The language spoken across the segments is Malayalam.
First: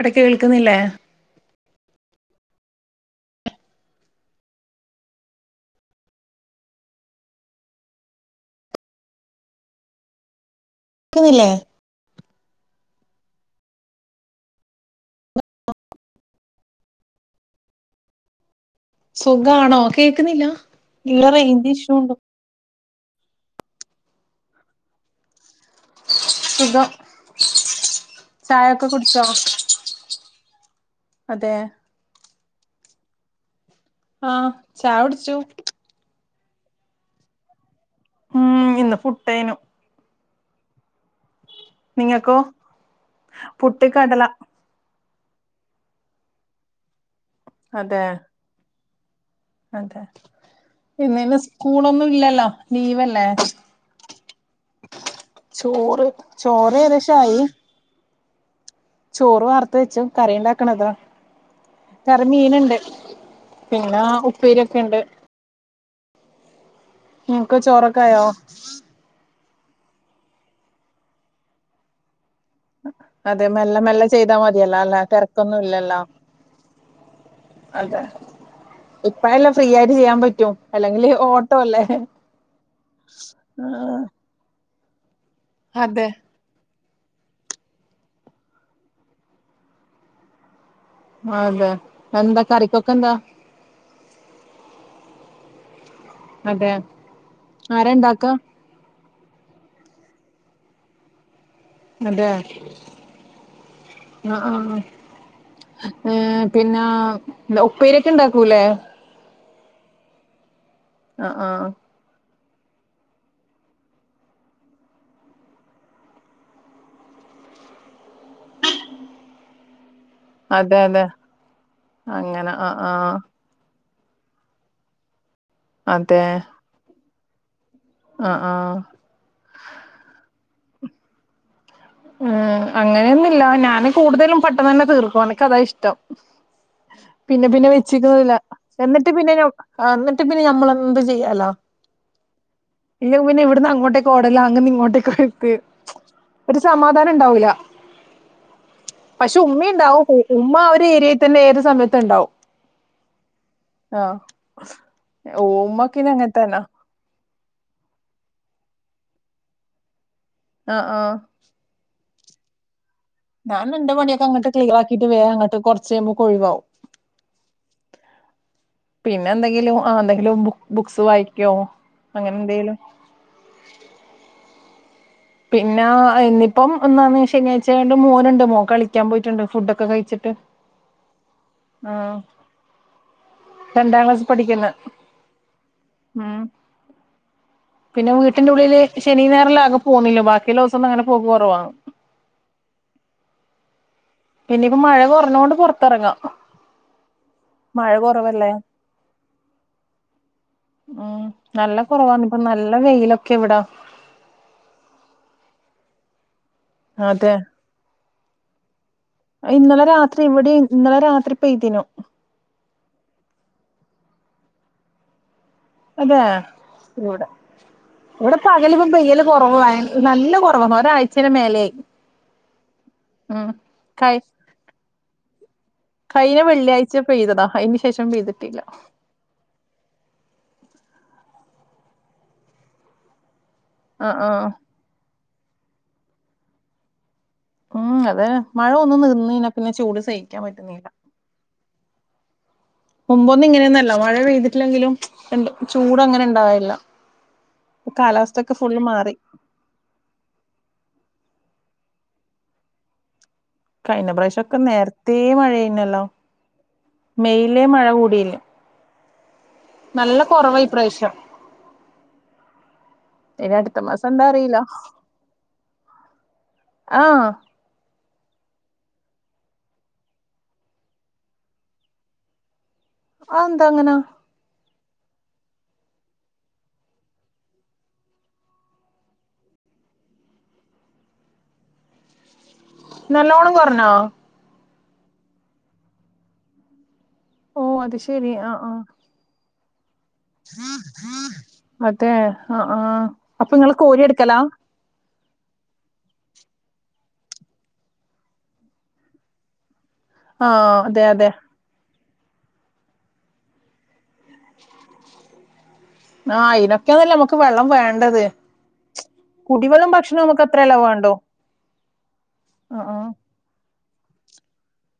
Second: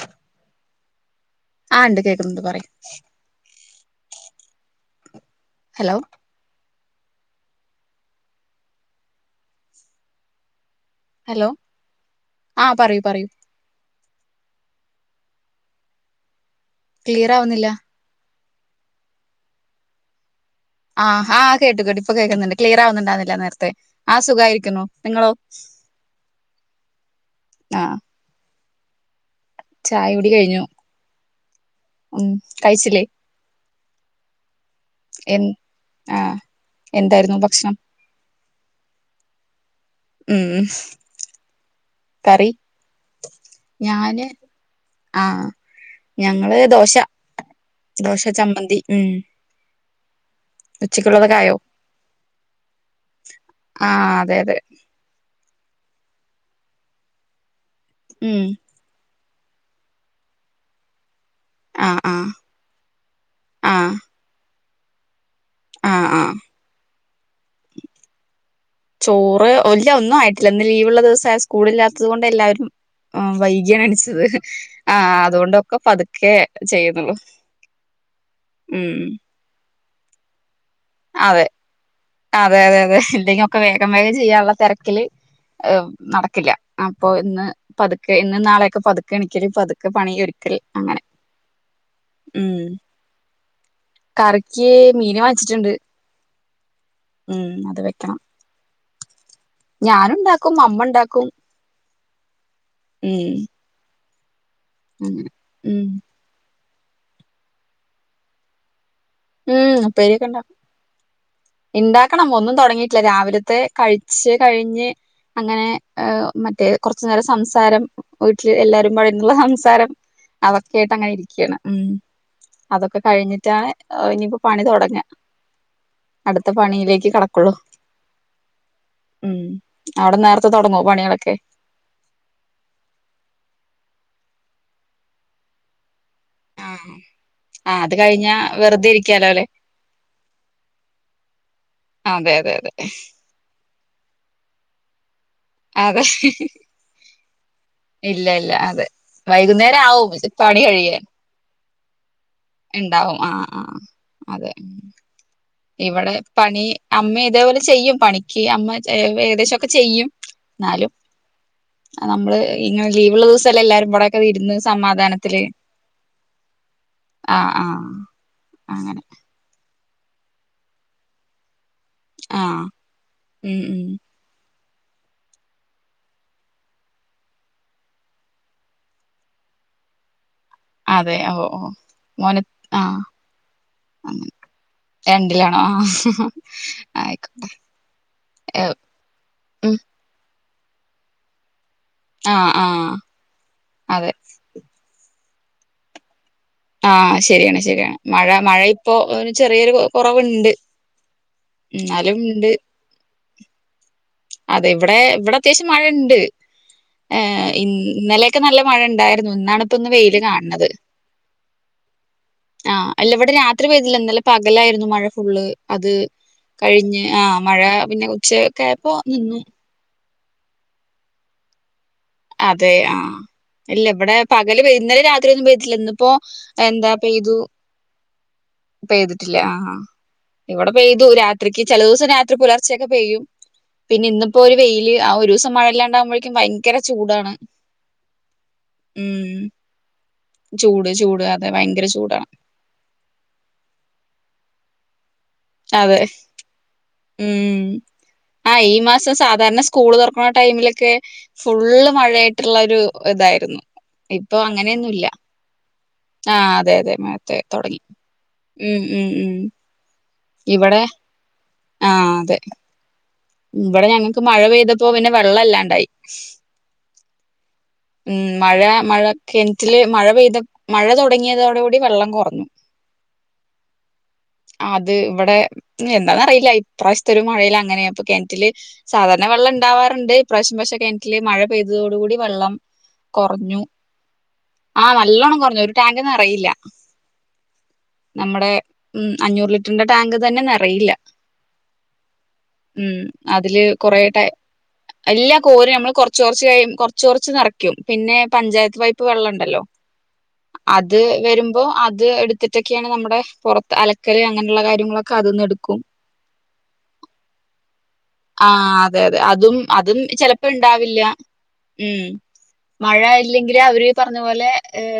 എട കേൾക്കുന്നില്ലേ ആഹ് ഇണ്ട് കേക്കുന്നുണ്ട് പറയ് ഹലോ ക്കുന്നില്ലേ ഹലോ ആ പറയൂ പറയൂ ക്ലിയർ ആവുന്നില്ല സുഖാണോ കേക്കുന്നില്ല ഇല്ല ആഹ്ഹാ റേഞ്ച് കേട്ട് ഇഷ്യൂ കേട്ട് ഇപ്പൊ ഉണ്ട് കേൾക്കുന്നുണ്ട് ക്ലിയർ ആവുന്നു ണ്ടർന്നില്ല നേരത്തെ ആഹ് സുഖായിരിക്കുന്നു നിങ്ങളോ സുഖം ആ ചായോക്കാ കുടിച്ചോ ചായ കുടി കഴിഞ്ഞു അതെ ഉം കഴിച്ചില്ലേ ആഹ് ചായ കുടിച്ചു എൻ ആഹ് എന്തായിരുന്നു ഭക്ഷണം ഉം ഇന്ന് പുട്ടേനു ഉം നിങ്ങക്കോ കറി പുട്ടും കടല ആഹ് ഞങ്ങള് ദോശ അതെ ദോശ ചമ്മന്തി ഉം അതെ ഉച്ചക്കുള്ളതൊക്കെ ഇന്നിനി ആയോ സ്കൂളൊന്നും ഇല്ലല്ല ലീവല്ലേ തെയതെ ചോറ് ചോറ് ഏകദേശായി ഉം ചോറ് വാർത്ത് വെച്ചു കറി ഉണ്ടാക്കണതാ ആ ആ കറി മീന്ണ്ട് പിന്നെ ഉപ്പേരി ക്കെണ്ട് ആഹ് ആഹ് നിൻക്ക് ചോറൊക്കായോ ഒല്ല ഒന്നുംആയിട്ടില്ല ഇന്ന് ലീവ്ള്ള ദിവസായ സ്കൂളില്ലാത്തത് കൊണ്ട് എല്ലാരും ആ അതെ മെല്ലെ വൈകിയാണ് മെല്ലെ അടിച്ചത് ചെയ്താ മതിയല്ലോ ആ അല്ലെ ആ തിരക്കൊന്നും അതുകൊണ്ടൊക്കെ ഇല്ലല്ലോ പതുക്കെ ചെയ്യുന്നൊള്ളു ഉം ന്ന് ചെയ്യാൻ പറ്റോ അല്ലെങ്കില് അതെ ഓട്ടോ അല്ലേ അതെ അതെ അതെ ല്ലെങ്കിഒക്കെ വേഗം വഗം ചെയ്യാറുള്ള തെർക്കില് ഏ അതെ നടക്കില്ല അപ്പൊ ഇന്ന് പതുക്കെ ഇന്ന് നാളെയൊക്കെ പതുക്കെ എണിക്കല് പതുക്കെ പണിയൊരുക്കൽ അതെ എന്താ കറിക്കൊക്കെ ന്താ കറിക്ക് മീന് വാങ്ങിച്ചിട്ട്ണ്ട് അതെ ഉം അത് ആരാ വെക്കണം ഇണ്ടാക്കാ ഞാന്ണ്ടാക്കും അമ്മണ്ടാക്കും അതെ ആ ആ അങ്ങനെ ഉം ഈ പിന്നെ ഉപ്പേര്യോക്കെ ണ്ടാക്കൂല്ലേ ഉപ്പേര്യോക്കെണ്ടാ ആഹ് ആഹ് ഇണ്ടാക്കണം ഒന്നും തൊടങ്ങിയിട്ടില്ല രാവിലത്തെ കഴിച്ച് കഴിഞ്ഞ് അങ്ങനെ മറ്റേ കൊർച് നേരം സംസാരം വീട്ടിൽ എല്ലാരും പാടെ ഇർന്നുള്ള സംസാരം അതെ അതൊക്കേയിട്ട് അതെ അങ്ങനെ ഇരിക്കുകയാണ് ഉം അങ്ങനെ ആഹ് അതൊക്കെ ആഹ് കഴിഞ്ഞിട്ടാണ് ഓ ഇനിയിപ്പോ പണി തുടങ്ങ അതെ അടുത്ത പണിയിലേക്ക് കടക്ക ക്കളു ആഹ് ആഹ് ഉ അവിടെ നേര തെ തുടങ്ങൂ പണികളൊക്കെ ഉ അങ്ങനെയൊന്നുമില്ല ഞാന് കൂടുതലും പെട്ടെന്ന് തന്നെ തീർക്കുവാ എക്ക് അതാ ഇഷ്ടം ആഹ് പിന്നെ പിന്നെ ആ അത് വെച്ചിക്കുന്നതില്ല കഴിഞ്ഞാ വെറുതെ എന്നിട്ട് ഇരിക്കാലോ പിന്നെ അല്ലെ എന്നിട്ട് പിന്നെ ഞമ്മളെന്ത് ചെയ്യാലോ അതെ അതെ അതെ ഇ പിന്നെ ഇവിടുന്ന് അങ്ങോട്ട് ഓടല അങ്ങട്ട് ഇങ്ങോട്ടേക്ക അതെ സമാധാനം ഉണ്ടാവില്ല ഇല്ല ഇല്ല അതെ വൈകുന്നേരം ഉണ്ടാവും ആവും ഉമ്മ ചിപ്പാണി ആ ഒരു കഴിയൻ ഏരിയയിൽ തന്നെ ഏത് സമയത്തും ഉണ്ടാവും ഉണ്ടാവും ആഹ ആ ആഹ് അതെ ഉമ്മക്കിന ഇവിടെ അങ്ങനത്തന്നാ പണി അമ്മ ഇതേപോലെ ചെയ്യും പണിക്ക് മ ചെ ഏകദേശം ഒക്കെ ചെയ്യും ആ ആ അ നമ്മൾ ഇങ്ങനെ ലീവ് ഉള്ള ദിവ്സ അല്ലേ എല്ലാരും കൂടെ ഒക്കെ പണിയൊക്കെ അങ്ങട്ട് ഇരുന്ന് ക്ലിയർ ആക്കിട്ട് വേഗം സമാധാനത്തിൽ അങ്ങട്ട് കുറച്ച് കഴിയുമ്പോ ഒഴിവാവും ആ ആ പിന്നെ എന്തെങ്കിലും ആ എന്തെങ്കിലും ബു ബുക്സ് വായിക്കോ അങ്ങനെ ആ എന്തെലും ഉം പിന്നാ ഇന്നിപ്പം ഒന്നാന്നി ശനിയാഴ്ച ആയോണ്ട് മോൻ ഇണ്ട് മോ കളിക്കാൻ പോയിട്ട് ഇണ്ട് ഫുഡൊക്കെ കഴിച്ച്ട്ട് അതെ ഓ ഓ മോൻ എത് ആ രണ്ടാം ക്ലാസ് പഠിക്കുന്ന രണ്ടിലാണോ ആ ഉം ആയിക്കോട്ടെ പിന്നെ വീട്ട്ന്റെ ഉള്ളിൽ ശനി ഞായർൽ ആകെ പോണില്ലാ ബാക്കിയുള്ളോസം ഒന്നും അങ്ങനെ പോക്ക് കൊറവാണ് ആ ആ പിന്നെ ഇപ്പ മഴ കൊർ ന്നോട് പൊറത്തെറങ്ങാം ആ ശരിയാണ് ശരിയാണ് മഴ മഴ ഇപ്പോ ഒര് ചെറിയൊര് കൊ കൊറവ്ണ്ട് ഉം നല്ല കൊറവാണ് ഇപ്പ നല്ല വെയ് യിലൊക്കെ ഇവ്ടാ അതെ ഇവ്ടെ ഇവ്ടെ അത്യാവ്ശ്യം മഴ ഇണ്ട് ഏ അതെ ഇന്നലെ ക്കെ നല്ല മഴ ഇൺ ഇണ്ടായ്ര്ന്നു ഇന്നാണ് ഇപ്പം ഇന്നലെ ഒന്ന് വെയിൽ രാത്രി ഇവിടെ കാൺണത് ഇന്നലെ രാത്രി പെയ്തിനു ആ അല്ല ഇവടെ രാത്രി പെയ്തിലാ ഇന്നലെ പകലായിരുന്നു മഴ ഫുള്ള് അത് അതെ കഴിഞ്ഞ് ആ ഇവിടെ മഴ പിന്നെ ഉച്ചയൊക്കെ ആയപ്പോ നിന്നു കൊറവായി നല്ല കൊറവാ ഒരാഴ്ചലെ മേലെയായി അതെ ആ ഉം ഇല്ല കൈ ഇവടെ പകല് പെയ്ത് ഇന്നലെ രാ ത്രി ഒന്നും പെയ് ട്ടില്ല ഇന്നിപ്പോ കഴിഞ്ഞ എന്താ വെള്ളിയാഴ്ച പെയ്തു പെയ്തതാ അതിന് ശേഷം പെയ്തിട്ടില്ല പെയ്തിട്ടില്ല ആ ഇവ പെയ്തു രാത്രിക്ക് ചെല ദിവ്സം രാത്രി പുലർച്ചയൊക്കെ പെയ്യും പിന്നെ ആഹ് ഇന്നിപ്പോ ആഹ് ഒര് വെയില് ആ ഒരുസ മഴ ഇല്ലാണ്ടാവുമ്പോഴെക്കും ഭയങ്കര [unintelligible] ചൂടാണ് ഉം അതെ മഴ ഒന്ന് നിന്ന് ഉം കഴിഞ്ഞാ പിന്നെ ചൂട് സയി ചൂട് ചൂട് അതെ ഭയങ്കര ചൂടാണ് മുമ്പൊ ഒന്നും ഇങ്ങനെയൊന്നല്ല മഴ ഴ്തിട്ടില്ലെങ്കിലും [unintelligible] അതെ ഉം കാലാവസ്ഥ ആ ഒക്കെ ഈ ഫുള്ള് മാറി മാസം സാധാരണ സ്കൂള് തുറക്കണ ടൈമിലൊക്കെ ഫുള്ള് മഴ ആായിട്ടുള്ള ഒരു ഇതായി. കഴിഞ്ഞ വശ്യൊക്കെ നേരത്തേ മഴയുന്നല്ലോ ആഹ് അതെ അതെ മഴത്തെ മെയിലെ തുടങ്ങി മഴ കൂടിയില്ല ഉം ഉം നല്ല കുറവ് ഇപ്രാവശ്യം. ആഹ അതെ ഇനി അടുത്ത ഇവിടെ മാസം ഞങ്ങക്ക് എന്താ മഴ അറിയില്ല പെയ്തപ്പോ പിന്നെ വെള്ളംല്ലാണ്ടായി. ആഹ് ഉം മഴ മഴ കെണറ്റില് മഴ പെയ്ത മഴ തുടങ്ങിയതോട കൂടി വെള്ളം കുറഞ്ഞു. ആന്ത അങ്ങന? അത് ഇവിടെ എന്താന്ന അറിയില്ല, ഇപ്രാവശ്യത്തെ ഒരു മഴയിൽ അങ്ങനെയപ്പ. കിണറ്റില് സാധാരണ വെള്ളം ഉണ്ടാവാറുണ്ട്, ഇ പ്രാവശ്യം പക്ഷെ കിണറ്റില് മഴ പെയ്തതോട കൂടി വെള്ളം നല്ലോണം കുറഞ്ഞു കുറഞ്ഞോ? ആഹ് നല്ലോണം കുറഞ്ഞു ഒരു ടാങ്ക് നറയില്ല. ഓ നമ്മുടെ ഉ അഞ്ഞൂറില മറ്റേ ആ ഉം അതില് കൊറട്ട അല്ല കോര് നമ്മള് കൊറച്ച് കൊറച്ച് കഴ കൊറച്ച് കൊറച്ച് നിറയ്ക്കും പിന്നെ പഞ്ചായത്ത് വൈപ്പ് വെള്ളം ഉണ്ടല്ലോ ആഹ് അത് അതെ അതെ വരുമ്പോ അത്. ത് എടുത്തിട്ടൊക്കെയാണ് നമ്മുടെ പുറത്ത് അല കക്കല് അങ്ങനെയുള്ള കാര്യങ്ങളക്കെ അ നിന്ന് എടു ക്കും ആഹ് ഇതിനൊക്കെന്നല്ല മ ആഹ് അതെ അതെ അതും കുടിവെള്ളം അതും ഭക്ഷണവും നമുക്ക് ചെലപ്പോ അത്രയല്ലേ ഉണ്ടാവില്ല വേണ്ടു ഉം ആഹ് മഴ ഇല്ലെങ്കില് അവര് ഈ പറഞ്ഞ പോലെ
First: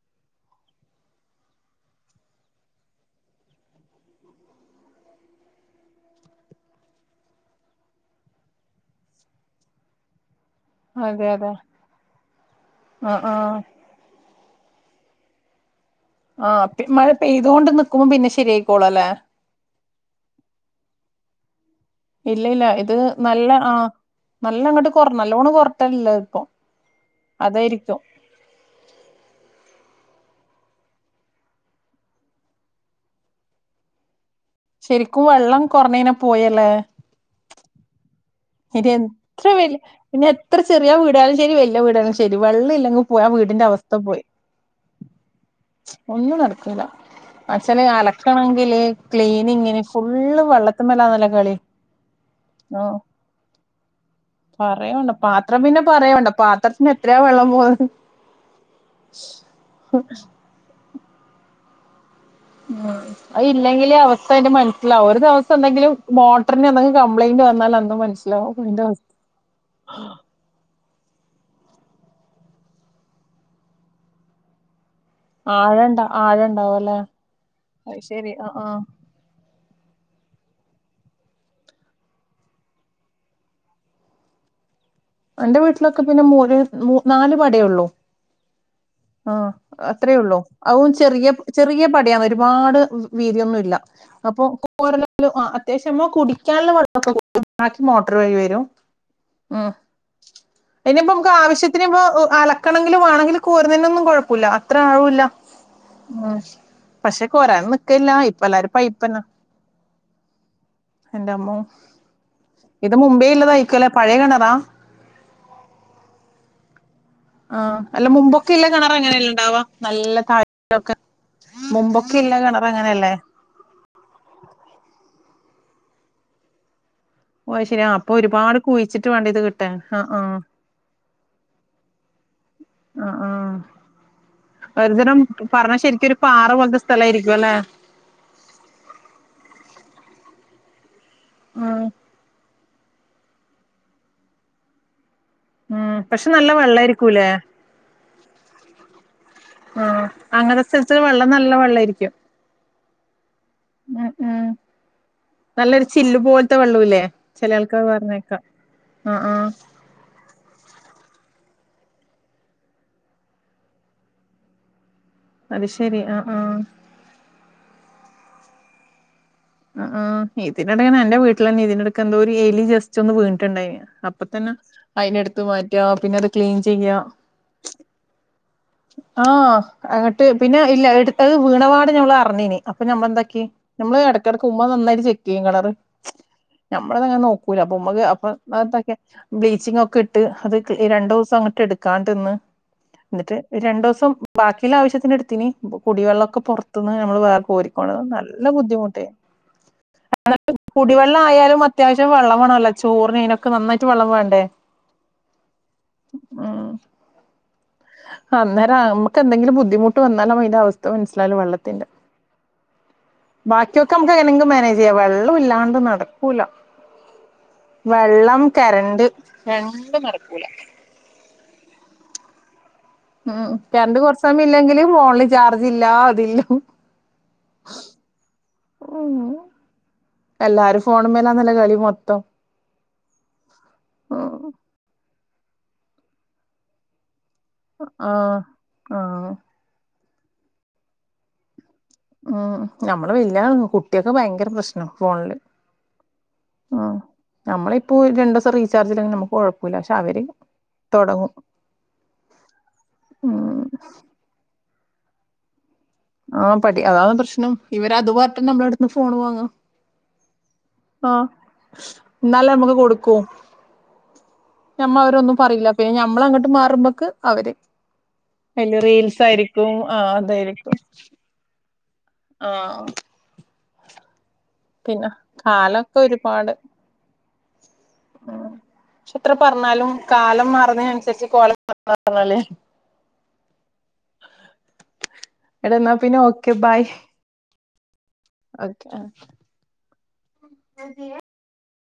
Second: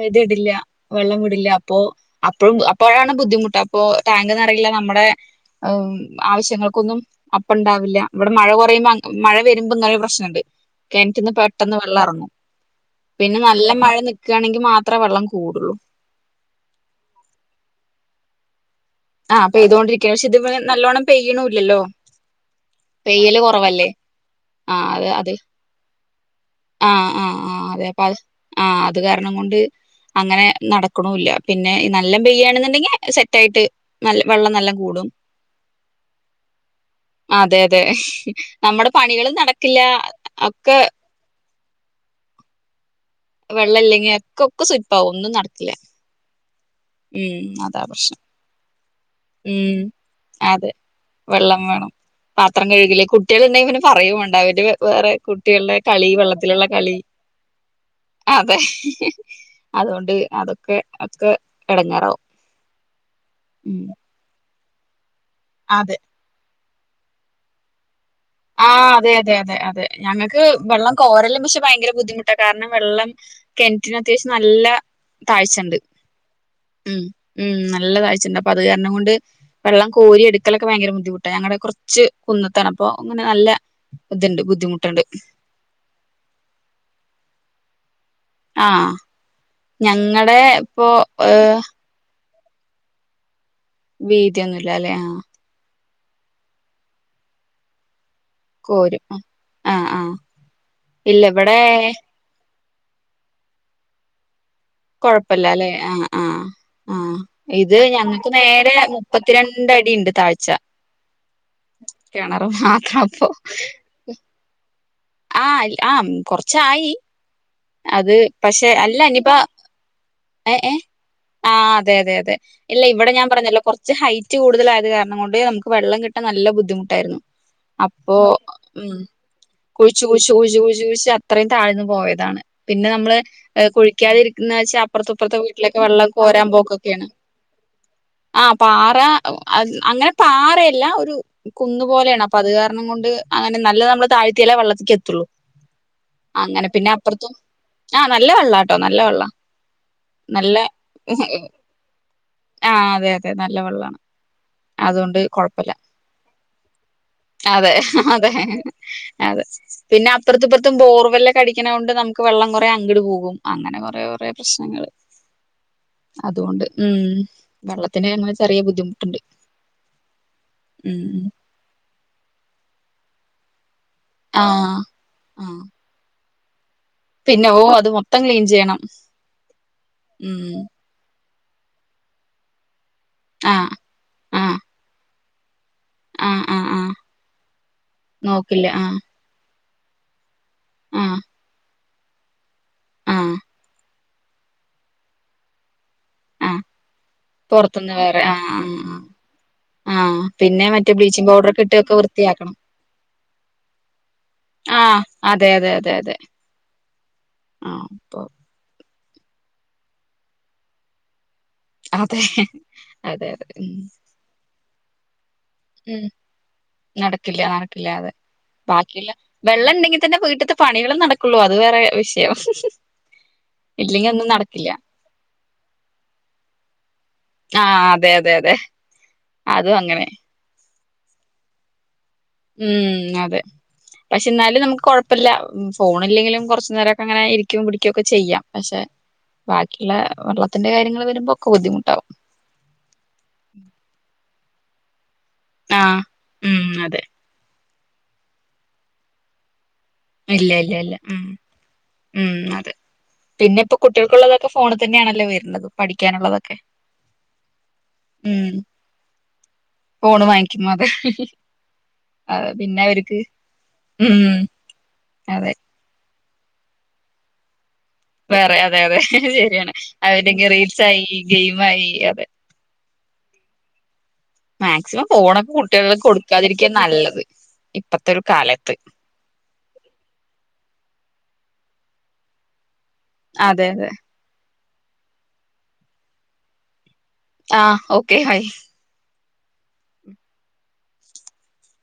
ഇത് ഇടില്ല വെള്ളം വിടില്ല അപ്പോ അപ്പോഴും അപ്പോഴാണ് ബുദ്ധിമുട്ട് അപ്പോ ടാങ്ക് നിറയില്ല നമ്മടെ ആവശ്യങ്ങൾക്കൊന്നും അപ്പ ഉണ്ടാവില്ല ഇവിടെ മഴ കുറയുമ്പോ, മഴ വരുമ്പോ ഇങ്ങനെ ഒരു പ്രശ്നംണ്ട്. ആഹ് അതെ കെണറ്റിന്ന് അതെ പെട്ടെന്ന് വെള്ളറങ്ങും ആഹ് പിന്നെ ആഹ് നല്ല മഴ നിക്കാണെങ്കി മാത്രേ വെള്ളം കൂടുള്ളൂ. ശരി ആ പെയ്തോണ്ടിരി ത്യാവിശ്യം ഇത് മ്മെ നല്ലോണം പെയ്യ്ണൂല്ലല്ലോ ഇല്ല ഇല്ല ഇത് നല്ല ആ നല്ല ആ അങ്ങട്ട് അത് കൊറ അത് നല്ലോണം കൊറട്ടില്ല ഇപ്പൊ ആ ആ ആ അതെ അതായിരിക്കും. അപ്പ അത് ആ അത് കാരണം കൊണ്ട് അങ്ങനെ നടക്ക്ണൂല്ല പിന്നെ നല്ലം പെയ്യാണുന്നുണ്ടെങ്കിൽ സെറ്റ് ആയിട്ട് നല്ല വെള്ളം നല്ല കൂടും ശരിക്കും വെള്ളം കൊറഞ്ഞയ്ഞ്ഞാ പോയല്ലേ അതെ അതെ ശരി നമ്മുടെ പണികൾ എത്ര വല് നടക്കില്ല പിന്നെ എത്ര ഒക്കെ ചെറിയ വീടാലും ശരി വല് വീടായാലും ശരി വെള്ളം ഇല്ലെങ്കി വെള്ളം ഇല്ലെങ്കി ഒക്കെ ഒക്കെ സുയ്പ്പാവും ഒന്നും നടക്കില്ല ഉം അതാ പടച്ചോനെ പ്രശ്നം അലക്കണങ്കില് ഉം ക്ലീനിങ്ങിന് ഫുള്ള് അതെ വള്ളത്ത്മ്മലാണല്ലോ കളി വെള്ളം വേണം പാത്രം ആ കഴുകില് കുട്ടികളുണ്ടെങ്കി പറയും വേണ്ട അവര് വേറെ കുട്ടികളുടെ പിന്നെ കളി പറയണ്ട വെള്ളത്തിലുള്ള പാത്രത്തിന് കളി എത്രയാ വെള്ളം പോകുന്നത് അതെ അതുകൊണ്ട് അതൊക്കെ ഒക്കെ എടങ്ങേറാവും ഉ അത് ഉം ഇല്ലെങ്കിലേ അവസ്ഥ അയ്ന്റെ മന ലാവു ദിവസം എന്തെങ്കിലും അതെ മോ ട്ടറിന് എന്തെങ്കിലും കംപ്ലൈന്റ് വന്നാലന്ന് മനു ആ അതെ അതെ അതെ അതെ ഞങ്ങക്ക് വെള്ളം കോരലും പക്ഷെ ഭയങ്കര ബുദ്ധിമുട്ടാ കാരണം വെള്ളം കിണറ്റി ന് അത്യാവശ്യം നല്ല താഴ്ച്ചണ്ട് ആഴണ്ട ആഴണ്ടാവും ഉ അല്ലെ ഉം നല്ല അത് ശരി താഴ്ച്ചണ്ട് ആ അപ്പൊ അത് ആ കാരണം കൊണ്ട് വെള്ളം കോരി എടുക്കലൊക്കെ ഭയങ്കര ബുദ്ധിമുട്ടാ ഞങ്ങള് കുറച്ച് കുന്നത്താണ് അപ്പൊ അങ്ങനെ നല്ല ഇതുണ്ട് ബുദ്ധിമുട്ട് എന്റെ വീട്ടിലൊക്കെ പിന്നെ മൂന്ന് നാല് പടിയുള്ളൂ ആഹ് ആ അത്രേ ഉള്ളൂ ഞങ്ങടെ ഇപ്പൊ അുതും ചെറിയ ഏ ചെറിയ പടിയാന്ന് ഒരു ഒരുപാട് വീതിയൊന്നും ല്ല അപ്പൊ വീതിയൊന്നുല്ല അല്ലെ ആ അത്യാവശ്യം മ്മ കുടിക്കാനുള്ള വെള്ളൊക്കെ കിട്ടും കോരും ആഹ് ആഹ് അയ്നിപ്പോ ഇല്ല നമുക്ക് ഇവിടെ ആവര്യത്തിന് പ്പൊ അല ണെങ്കില് വേണെങ്കില് കുഴപ്പുല്ല കൊഴപ്പല്ല അല്ലെ ആഹ ആഹ് ആഹ പക്ഷെ കോരാൻ ഇത് നിക്കല്ല ഞങ്ങക്ക് ഇപ്പ നേരെ എല്ലാരും പൈപ്പന്നെ മുപ്പത്തിരണ്ടടിണ്ട് താഴ്ച എന്റമ്മോ കെണറ മാത്ര ഇത് മുമ്പേ അപ്പൊ ഇല്ലതായിരിക്കുംല്ലേ പഴയ കിണറാ ആ ആ കൊർച്ചായി ആ അല്ല മുമ്പൊക്കെല്ല കെണറങ്ങനെയെല്ല ഉണ്ടാവാ നല്ല താഴ് ഏ ഏ ആ് അതെ അതെ മുമ്പൊക്കെ അതെ കിണർ ഇല്ല ഇവിടെ അങ്ങനെയല്ലേ ഞാൻ പറഞ്ഞല്ലോ കുറച്ച് ഹൈറ്റ് കൂടുതലായത് കാരണം ഓണ്ട് നംക്ക് വെള്ളം കിട്ടാൻ നല്ല ബദ്ധിമു [inaudible] യിരുന്നു. ഓ അത് ശരി ആ അപ്പൊ അപ്പോ ഒരുപാട് ഉം. കുഴിച്ചിട്ട് വേണ്ട ഇത് കിട്ടാൻ ആ കുയിച്ചു ആ കുയി കുഴിച്ചു കുഴിച്ചു കുഴിച്ചു അത്രയും താഴ്ന്ന് പോയതാണ് പിന്നെ നമ്മള്് കുഴിക്കാതിരിക്കുന്ന വെച്ചാൽ [unintelligible] പറഞ്ഞാ ശരിക്കും ഒരു പാറ പോലത്തെ സ്ഥലായിരിക്കും അല്ലെ ആ പാറ അങ്ങനെ പാറയല്ല ഒരു കുന്ന് ഉം പോലെയാണ് അപ്പ അത് കാര കാരണം കൊണ്ട് അങ്ങനെ നല്ല നമ്മള് താഴ്ത്തിയാലേ വള്ളത്തിക്ക് എത്തുള്ളൂ ഉം പക്ഷെ നല്ല അങ്ങനെ വെള്ള പിന്നെ ആരിക്കൂല്ലേ അപ്പുറത്തും ആ നല്ല വെള്ളാട്ടോ നല്ല വെള്ള ആ നല്ല അങ്ങനെ സ്ഥലത്ത് വെള്ളം നല്ല വെള്ളയിരിക്കും ആ അതെ നല്ല വെള്ളാ അതുകൊണ്ട് കൊഴപ്പില്ല നല്ലൊരു ചില്ല് പോലത്തെ വെള്ളൂല്ലേ ചില അതെ ആൾക്കാർ അതെ പറഞ്ഞേക്കാം ആ ആ അതെ പിന്നെ അപ്പറത്തുംപ്പറത്തും ബോർല കടിക്ക്ണ കൊണ്ട് നമുക്ക് വെള്ളം കൊറേ അങ്ട് പോകും അങ്ങനെ കൊറേ കൊറേ പ്രശ്നങ്ങൾ അത് ശരി ആ ആ അതുകൊണ്ട് ഉം വെള്ളത്തിന് മക്ക് ചെറിയ ബുദ്ധിമുട്ടുണ്ട് ആഇതിനിടെന് എന്റെ ഉം വീട്ടിലന്നെ [inaudible] എന്തോരു എലി ജസ്റ്റ് ഒന്ന് വീണിട്ട്ണ്ടായി അപ്പത്തന്നെ ആഹ് അയിന് എടുത്ത് ആഹ് മാറ്റ്വ [inaudible] [unintelligible] ചെയ്യ പിന്നെ ഓ അത് മൊത്തം ക്ലീൻ ചെയ്യണം ആ അങ്ങട്ട് പിന്നെ ഉം ഇല്ല എടു അത് വീണപാട് ഞമ്മള് അറിഞ്ഞീനി അപ്പൊ നമ്മളെന്താക്കി ആഹ് നമ്മള് അ ആഹ് കുമ്മ നന്നായിട്ട് ചെക്ക് ചെയ്യും കളറ് ആഹ് ആഹ് ആഹ് ഞമ്മളങ്ങനെ നോക്കൂല അപ്പൊമ്മ അപ്പ നോക്കില്ല അതക്കെ ആഹ് ചിങൊക്കഇ അത് രണ്ട് ആഹ് ദിവസം അങ്ങട്ട് എടുക്കും കാട്ടന്ന് ആഹ് എന്നിട്ട് രണ്ടു ദിവസം ബാക്കിള്ള ആവശ്യത്തിനെടുത്തിനി കുടിവെള്ളൊക്കെ ആഹ് പൊറത്ത്ന്ന് ഞമ്മള് വേ പൊറത്തുന്ന് കോരിക്കോണത് വേറെ നല്ല ആഹ് ആഹ് ആഹ് ബുദ്ധിമുട്ടി ആഹ് പിന്നെ മറ്റേ കുടിവെള്ളം ബ്ലീച്ചിങ് പൗഡർ ആയാലും ഒക്കെ ഇട്ടൊക്കെ അത്യാവശ്യം വൃത്തിയാക്കണം വെള്ളമാേണല്ലോ ചോറിന ഇനൊക്കെ നന്നായിട്ട് വെള്ളം വേണ്ടേ ആഹ് അതെ അതെ അതെ അതെ ഉ ആഹ് അപ്പൊ അന്നേരാ എന്തെങ്കില ബുദ്ധിമട്ട് വന്നാലുംതി അവസ്ഥ മനസിലും വള്ള അതെ അതെ അതെ ഉ ജയ്യാ ഉം നടക്കില്ല നടക്കില്ല അതെ വെള്ളം കരണ്ട് ബാക്കിയുള്ള വെള്ളം ഉണ്ടെങ്കി രണ്ടും തന്നെ നടക്കൂല വീട്ടിലത്തെ പണികളും നടക്കുള്ളൂ അത് വേറെ വി ഉം രണ്ട് ഒന്നും കുറച്ചമ്മ നടക്കില്ല ഇല്ലെങ്കിലും ഫോണില് ചാർജ് ഇല്ല അതില്ലും ആ അതെ യതെ യതെ ഓ എല്ലാരും ഫോണ് മ്മലാന്നല്ലോ കളി മൊ ഉം അതെ പക്ഷെ ഉം ന്നാലും നമുക്ക് കൊഴ് പ്പല്ല ഫോണിലെങ്കിലും കൊർച്ച് നേരൊക്കെങ്ങനെ ഇ ക്കും പിടിക്കൊക്കെ ആഹ് ചെയ്യാം പക്ഷെ ആഹ് ബാക്കിയിള്ള വെള്ളത്തിന്റെ കാര്യങ്ങൾ വരുമ്പൊക്കെ ബുദ്ധിമുട്ടാകും ഉം നമ്മള് വെല്ല്യ കുട്ട്യക്ക് ഭയങ്കര പ്രശ്ന ഫോണില് ആഹ് ഉം ആ അതെ നമ്മളി ഓ ഒരു രണ്ടോസം റീചർജില്ലങ്കിൽ നമക്ക് കൊഴ ഇല്ല ല്ല ല്ല ഉം ഉം അതെ ഉം പിന്നെ ഇപ്പോ കുട്ട്യ ൾക്ക് ള്ളതൊക്കെ ഫോണി തെന്നെണല്ലേ വര്ന്നത് ആ പഠി അതാണ് പ്രശ്നം ഇവര് അതു പറഞ്ഞിട്ട് ഉം നമ്മളടത്ത്ന്ന് ഫോണ് വാങ്ങ ഫോണ് വാങ്ങിക്കും അതെ അതെ എന്നാലേ നമുക്ക് കൊടുക്കൂ പിന്നവർക്ക് ഉം ഞമ്മ അവരൊന്നും അതെ പറയില്ല പിന്നെ അമ്മള അങ്ങട്ട് മാറുമ്പോക്ക് അവര് വേറെ അതെ അയില് യതെ റീൽസ് ശെരിയാണ് ആയിരിക്കും അവര്ക്ക് റീൽസായി ഗെയിം മായി ആ മാക്സിമം ഫോണൊ കുട്ട്യൾ ള് കാലൊക്കെ ഒരുപാട് കൊടുക്കാതിരിക്ക്യാ നല്ലത് ഇപ്പത്തൊരു കാലത്ത് പർഞ്ഞാലും കാലം മാറുന്നെയ്നനുസരിച്ച് കോലം മാറുന്നതല്ലേ അതെ യതെ എട എന്നാ പിന്നെ ഓക്കെ ബായ് ആ ഓ അതെ [unintelligible]